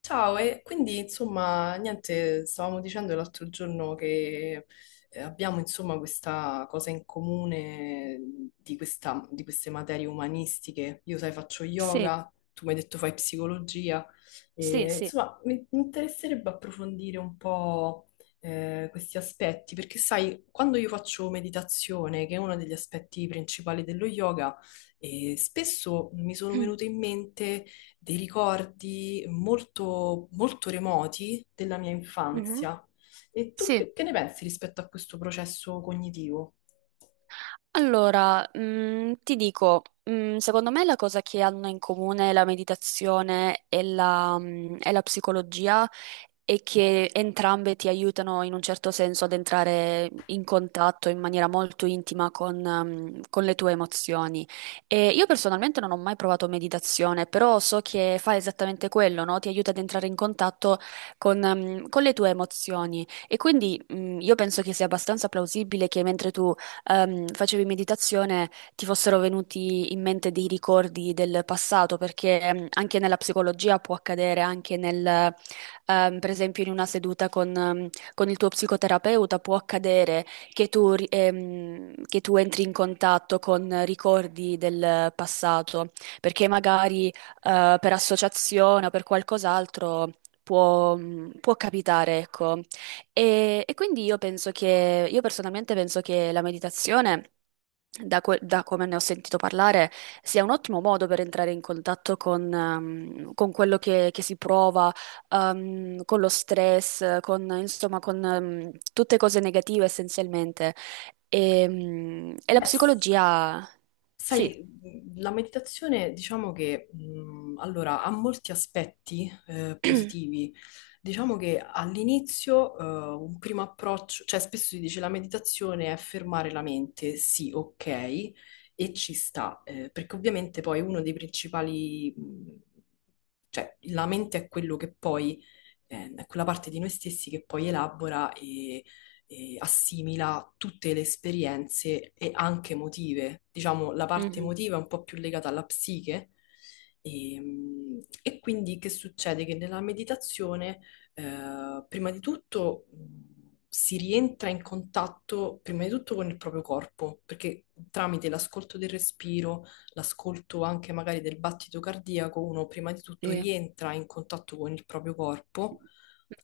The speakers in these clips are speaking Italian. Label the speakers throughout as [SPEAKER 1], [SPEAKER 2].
[SPEAKER 1] Ciao, e quindi insomma, niente, stavamo dicendo l'altro giorno che abbiamo insomma questa cosa in comune di, di queste materie umanistiche. Io, sai, faccio
[SPEAKER 2] Sì,
[SPEAKER 1] yoga, tu mi hai detto fai psicologia,
[SPEAKER 2] sì,
[SPEAKER 1] e,
[SPEAKER 2] sì,
[SPEAKER 1] insomma, mi interesserebbe approfondire un po' questi aspetti, perché sai, quando io faccio meditazione, che è uno degli aspetti principali dello yoga, spesso mi sono venute in mente dei ricordi molto, molto remoti della mia
[SPEAKER 2] Mhm.
[SPEAKER 1] infanzia. E tu
[SPEAKER 2] Sì.
[SPEAKER 1] che ne pensi rispetto a questo processo cognitivo?
[SPEAKER 2] Allora, ti dico, secondo me la cosa che hanno in comune la meditazione e la psicologia è che entrambe ti aiutano in un certo senso ad entrare in contatto in maniera molto intima con le tue emozioni. E io personalmente non ho mai provato meditazione, però so che fa esattamente quello, no? Ti aiuta ad entrare in contatto con le tue emozioni. E quindi, io penso che sia abbastanza plausibile che mentre tu facevi meditazione ti fossero venuti in mente dei ricordi del passato, perché anche nella psicologia può accadere, anche per esempio in una seduta con il tuo psicoterapeuta può accadere che tu entri in contatto con ricordi del passato, perché magari per associazione o per qualcos'altro può, può capitare, ecco. E quindi io personalmente penso che la meditazione, da come ne ho sentito parlare, sia un ottimo modo per entrare in contatto con quello che si prova, con lo stress, insomma, tutte cose negative essenzialmente. E la
[SPEAKER 1] Beh,
[SPEAKER 2] psicologia. Sì.
[SPEAKER 1] sai, la meditazione diciamo che allora, ha molti aspetti positivi. Diciamo che all'inizio un primo approccio, cioè spesso si dice la meditazione è fermare la mente, sì, ok, e ci sta, perché ovviamente poi uno dei principali, cioè la mente è quello che poi, è quella parte di noi stessi che poi elabora assimila tutte le esperienze e anche emotive. Diciamo, la parte
[SPEAKER 2] Mhm.
[SPEAKER 1] emotiva è un po' più legata alla psiche. E, e quindi che succede? Che nella meditazione, prima di tutto, si rientra in contatto, prima di tutto, con il proprio corpo, perché tramite l'ascolto del respiro, l'ascolto anche magari del battito cardiaco, uno prima di tutto
[SPEAKER 2] Sì.
[SPEAKER 1] rientra in contatto con il proprio corpo,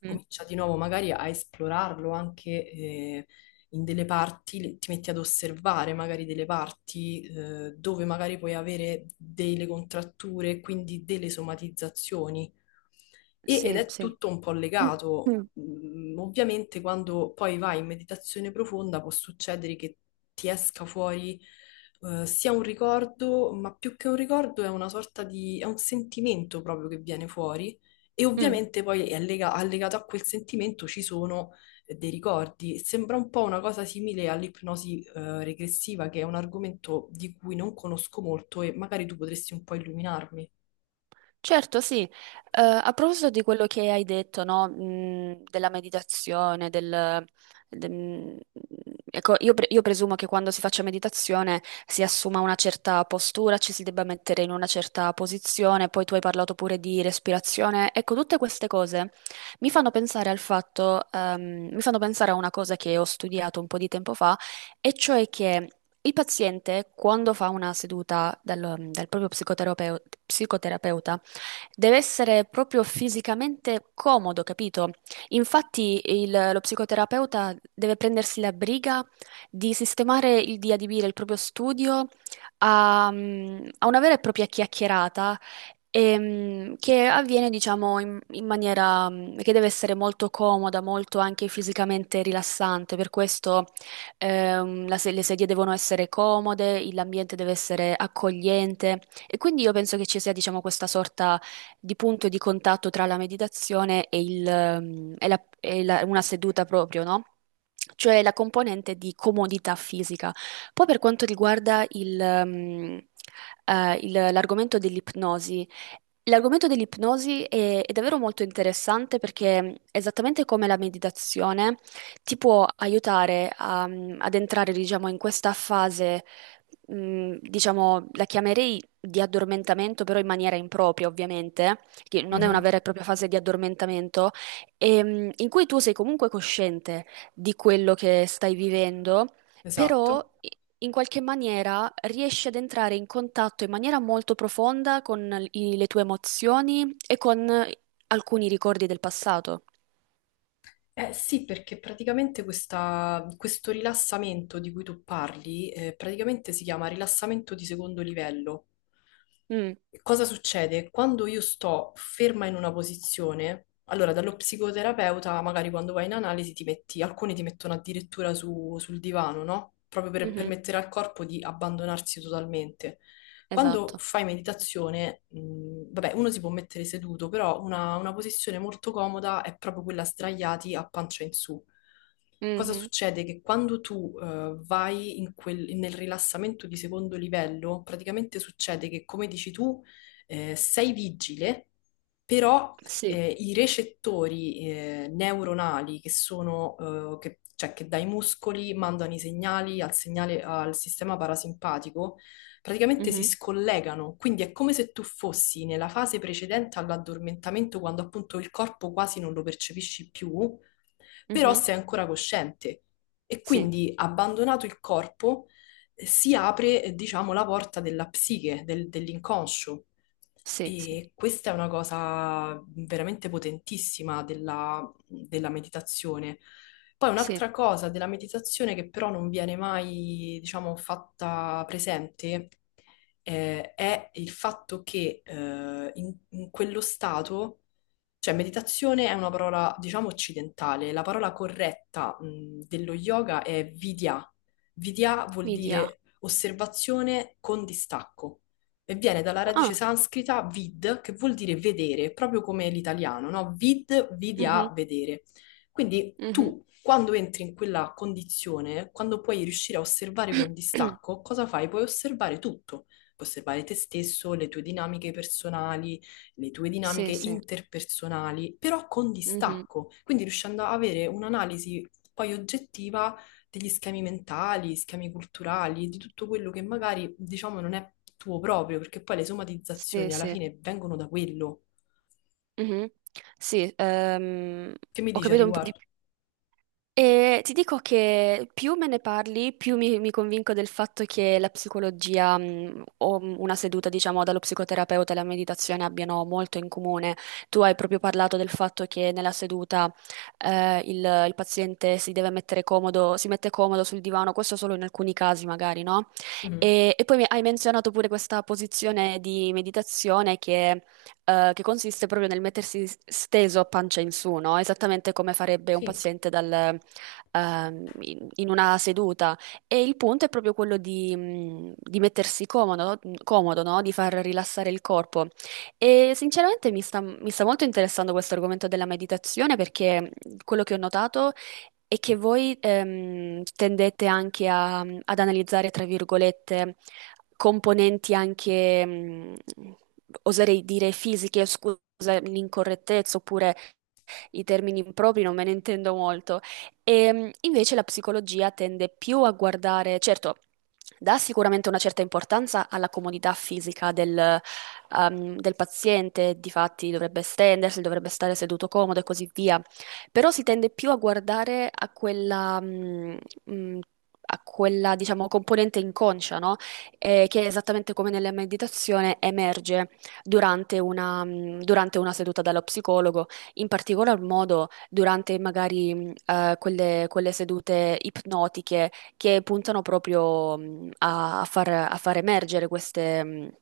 [SPEAKER 2] Mhm.
[SPEAKER 1] comincia di nuovo magari a esplorarlo anche in delle parti, ti metti ad osservare magari delle parti dove magari puoi avere delle contratture, quindi delle somatizzazioni. Ed
[SPEAKER 2] Sì,
[SPEAKER 1] è
[SPEAKER 2] sì.
[SPEAKER 1] tutto un po' legato.
[SPEAKER 2] Mm.
[SPEAKER 1] Ovviamente quando poi vai in meditazione profonda può succedere che ti esca fuori sia un ricordo, ma più che un ricordo è una sorta di, è un sentimento proprio che viene fuori e
[SPEAKER 2] Mm.
[SPEAKER 1] ovviamente poi è allegato a quel sentimento ci sono dei ricordi. Sembra un po' una cosa simile all'ipnosi regressiva, che è un argomento di cui non conosco molto e magari tu potresti un po' illuminarmi.
[SPEAKER 2] Certo, sì. A proposito di quello che hai detto, no, della meditazione, de- mh, ecco, io presumo che quando si faccia meditazione si assuma una certa postura, ci si debba mettere in una certa posizione, poi tu hai parlato pure di respirazione. Ecco, tutte queste cose mi fanno pensare al fatto, mi fanno pensare a una cosa che ho studiato un po' di tempo fa, e cioè che il paziente, quando fa una seduta dal proprio psicoterapeuta. Deve essere proprio fisicamente comodo, capito? Infatti lo psicoterapeuta deve prendersi la briga di sistemare, di adibire il proprio studio a una vera e propria chiacchierata che avviene, diciamo, in maniera che deve essere molto comoda, molto anche fisicamente rilassante. Per questo la se- le sedie devono essere comode, l'ambiente deve essere accogliente. E quindi io penso che ci sia, diciamo, questa sorta di punto di contatto tra la meditazione e una seduta proprio, no? Cioè la componente di comodità fisica. Poi per quanto riguarda l'argomento dell'ipnosi. L'argomento dell'ipnosi è davvero molto interessante perché, esattamente come la meditazione, ti può aiutare ad entrare, diciamo, in questa fase diciamo, la chiamerei di addormentamento, però in maniera impropria, ovviamente, che non è una
[SPEAKER 1] Mhm.
[SPEAKER 2] vera e propria fase di addormentamento, in cui tu sei comunque cosciente di quello che stai vivendo, però
[SPEAKER 1] Esatto.
[SPEAKER 2] in qualche maniera riesci ad entrare in contatto in maniera molto profonda con le tue emozioni e con alcuni ricordi del passato.
[SPEAKER 1] Eh sì, perché praticamente questo rilassamento di cui tu parli, praticamente si chiama rilassamento di secondo livello.
[SPEAKER 2] Mm,
[SPEAKER 1] Cosa succede? Quando io sto ferma in una posizione, allora dallo psicoterapeuta, magari quando vai in analisi ti metti, alcuni ti mettono addirittura sul divano, no? Proprio per
[SPEAKER 2] mhm,
[SPEAKER 1] permettere al corpo di abbandonarsi totalmente. Quando
[SPEAKER 2] esatto.
[SPEAKER 1] fai meditazione, vabbè, uno si può mettere seduto, però una posizione molto comoda è proprio quella sdraiati a pancia in su. Cosa
[SPEAKER 2] Mhm.
[SPEAKER 1] succede? Che quando tu vai in nel rilassamento di secondo livello, praticamente succede che, come dici tu, sei vigile, però
[SPEAKER 2] Sì.
[SPEAKER 1] i recettori neuronali che sono, cioè che dai muscoli mandano i segnali al segnale al sistema parasimpatico, praticamente si
[SPEAKER 2] Mhm,
[SPEAKER 1] scollegano. Quindi è come se tu fossi nella fase precedente all'addormentamento, quando appunto il corpo quasi non lo percepisci più, però
[SPEAKER 2] mhm,
[SPEAKER 1] sei ancora cosciente. E
[SPEAKER 2] sì,
[SPEAKER 1] quindi, abbandonato il corpo, si apre, diciamo, la porta della psiche, dell'inconscio.
[SPEAKER 2] sì, sì,
[SPEAKER 1] E questa è una cosa veramente potentissima della, della meditazione. Poi
[SPEAKER 2] sì.
[SPEAKER 1] un'altra cosa della meditazione che però non viene mai, diciamo, fatta presente, è il fatto che in quello stato, cioè, meditazione è una parola, diciamo, occidentale. La parola corretta, dello yoga è vidya. Vidya vuol
[SPEAKER 2] Media.
[SPEAKER 1] dire osservazione con distacco e viene dalla radice
[SPEAKER 2] Ah,
[SPEAKER 1] sanscrita vid, che vuol dire vedere, proprio come l'italiano, no? Vid,
[SPEAKER 2] mhm,
[SPEAKER 1] vidya, vedere. Quindi
[SPEAKER 2] mhm.
[SPEAKER 1] tu, quando entri in quella condizione, quando puoi riuscire a osservare con distacco, cosa fai? Puoi osservare tutto. Puoi osservare te stesso, le tue dinamiche personali, le tue
[SPEAKER 2] Sì,
[SPEAKER 1] dinamiche
[SPEAKER 2] sì,
[SPEAKER 1] interpersonali, però con
[SPEAKER 2] mhm,
[SPEAKER 1] distacco, quindi riuscendo a avere un'analisi poi oggettiva degli schemi mentali, schemi culturali, di tutto quello che magari diciamo non è tuo proprio, perché poi le
[SPEAKER 2] sì,
[SPEAKER 1] somatizzazioni alla
[SPEAKER 2] sì.
[SPEAKER 1] fine vengono da quello.
[SPEAKER 2] Mhm. Sì,
[SPEAKER 1] Che mi
[SPEAKER 2] ho
[SPEAKER 1] dici a
[SPEAKER 2] capito un po' di
[SPEAKER 1] riguardo?
[SPEAKER 2] più. E ti dico che più me ne parli, più mi convinco del fatto che la psicologia, o una seduta, diciamo, dallo psicoterapeuta e la meditazione abbiano molto in comune. Tu hai proprio parlato del fatto che nella seduta, il paziente si deve mettere comodo, si mette comodo sul divano, questo solo in alcuni casi magari, no?
[SPEAKER 1] Mhm.
[SPEAKER 2] E poi hai menzionato pure questa posizione di meditazione che consiste proprio nel mettersi steso a pancia in su, no? Esattamente come farebbe un
[SPEAKER 1] Sì,
[SPEAKER 2] paziente dal in una seduta. E il punto è proprio quello di mettersi comodo, comodo, no? Di far rilassare il corpo. E sinceramente mi sta molto interessando questo argomento della meditazione perché quello che ho notato è che voi tendete anche ad analizzare, tra virgolette, componenti anche, oserei dire, fisiche, scusa l'incorrettezza, oppure i termini impropri non me ne intendo molto. E invece la psicologia tende più a guardare, certo, dà sicuramente una certa importanza alla comodità fisica del paziente, difatti dovrebbe stendersi, dovrebbe stare seduto comodo e così via, però si tende più a guardare a mm, quella, diciamo, componente inconscia, no? Che esattamente come nella meditazione emerge durante una seduta dallo psicologo, in particolar modo durante magari quelle sedute ipnotiche che puntano proprio a far emergere queste, mh,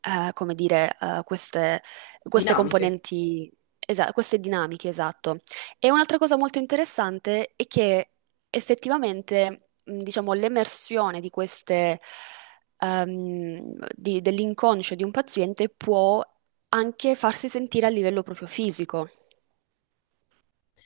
[SPEAKER 2] eh, come dire, queste
[SPEAKER 1] dinamiche.
[SPEAKER 2] componenti, queste dinamiche, esatto. E un'altra cosa molto interessante è che effettivamente, diciamo, l'emersione di queste dell'inconscio di un paziente può anche farsi sentire a livello proprio fisico.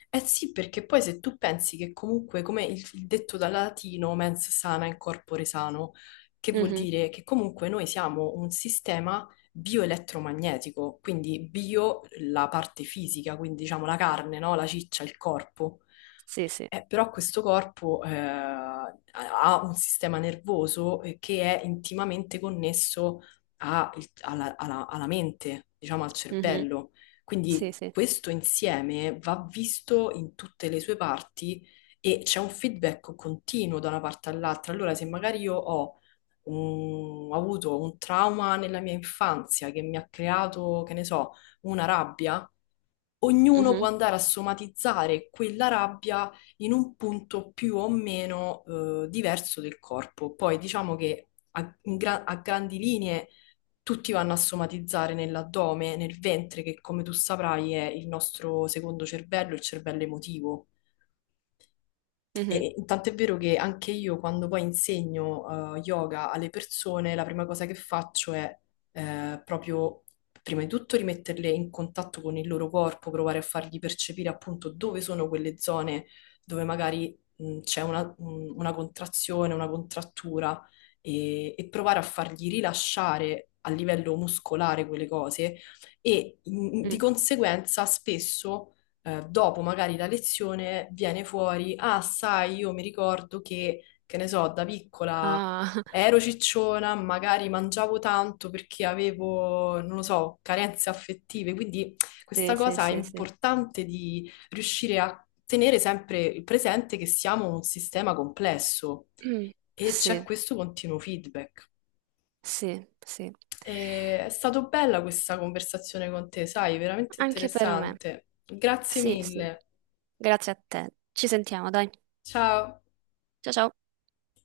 [SPEAKER 1] Eh sì, perché poi se tu pensi che comunque, come il detto dal latino, mens sana in corpore sano, che vuol
[SPEAKER 2] Mhm.
[SPEAKER 1] dire che comunque noi siamo un sistema bioelettromagnetico, quindi bio la parte fisica, quindi diciamo la carne, no? La ciccia, il corpo.
[SPEAKER 2] Sì, sì.
[SPEAKER 1] Però questo corpo ha un sistema nervoso che è intimamente connesso alla alla mente, diciamo al
[SPEAKER 2] Mhm.
[SPEAKER 1] cervello.
[SPEAKER 2] Sì,
[SPEAKER 1] Quindi
[SPEAKER 2] sì.
[SPEAKER 1] questo insieme va visto in tutte le sue parti e c'è un feedback continuo da una parte all'altra. Allora, se magari io ho ho avuto un trauma nella mia infanzia che mi ha creato, che ne so, una rabbia, ognuno può
[SPEAKER 2] Mhm.
[SPEAKER 1] andare a somatizzare quella rabbia in un punto più o meno diverso del corpo. Poi diciamo che a, in a grandi linee tutti vanno a somatizzare nell'addome, nel ventre, che come tu saprai è il nostro secondo cervello, il cervello emotivo.
[SPEAKER 2] Mhm.
[SPEAKER 1] E tant'è vero che anche io quando poi insegno yoga alle persone, la prima cosa che faccio è proprio, prima di tutto, rimetterle in contatto con il loro corpo, provare a fargli percepire appunto dove sono quelle zone dove magari c'è una contrazione, una contrattura e provare a fargli rilasciare a livello muscolare quelle cose e di
[SPEAKER 2] Mm.
[SPEAKER 1] conseguenza spesso dopo magari la lezione viene fuori, ah, sai, io mi ricordo che ne so, da piccola
[SPEAKER 2] Ah,
[SPEAKER 1] ero cicciona, magari mangiavo tanto perché avevo, non lo so, carenze affettive, quindi
[SPEAKER 2] sì,
[SPEAKER 1] questa
[SPEAKER 2] sì,
[SPEAKER 1] cosa è
[SPEAKER 2] sì, sì.
[SPEAKER 1] importante di riuscire a tenere sempre il presente che siamo un sistema complesso
[SPEAKER 2] Mm.
[SPEAKER 1] e c'è
[SPEAKER 2] Sì,
[SPEAKER 1] questo continuo feedback.
[SPEAKER 2] sì, sì.
[SPEAKER 1] E è stata bella questa conversazione con te, sai, veramente
[SPEAKER 2] Anche per me.
[SPEAKER 1] interessante. Grazie
[SPEAKER 2] Sì, sì.
[SPEAKER 1] mille.
[SPEAKER 2] Grazie a te. Ci sentiamo, dai.
[SPEAKER 1] Ciao.
[SPEAKER 2] Ciao, ciao.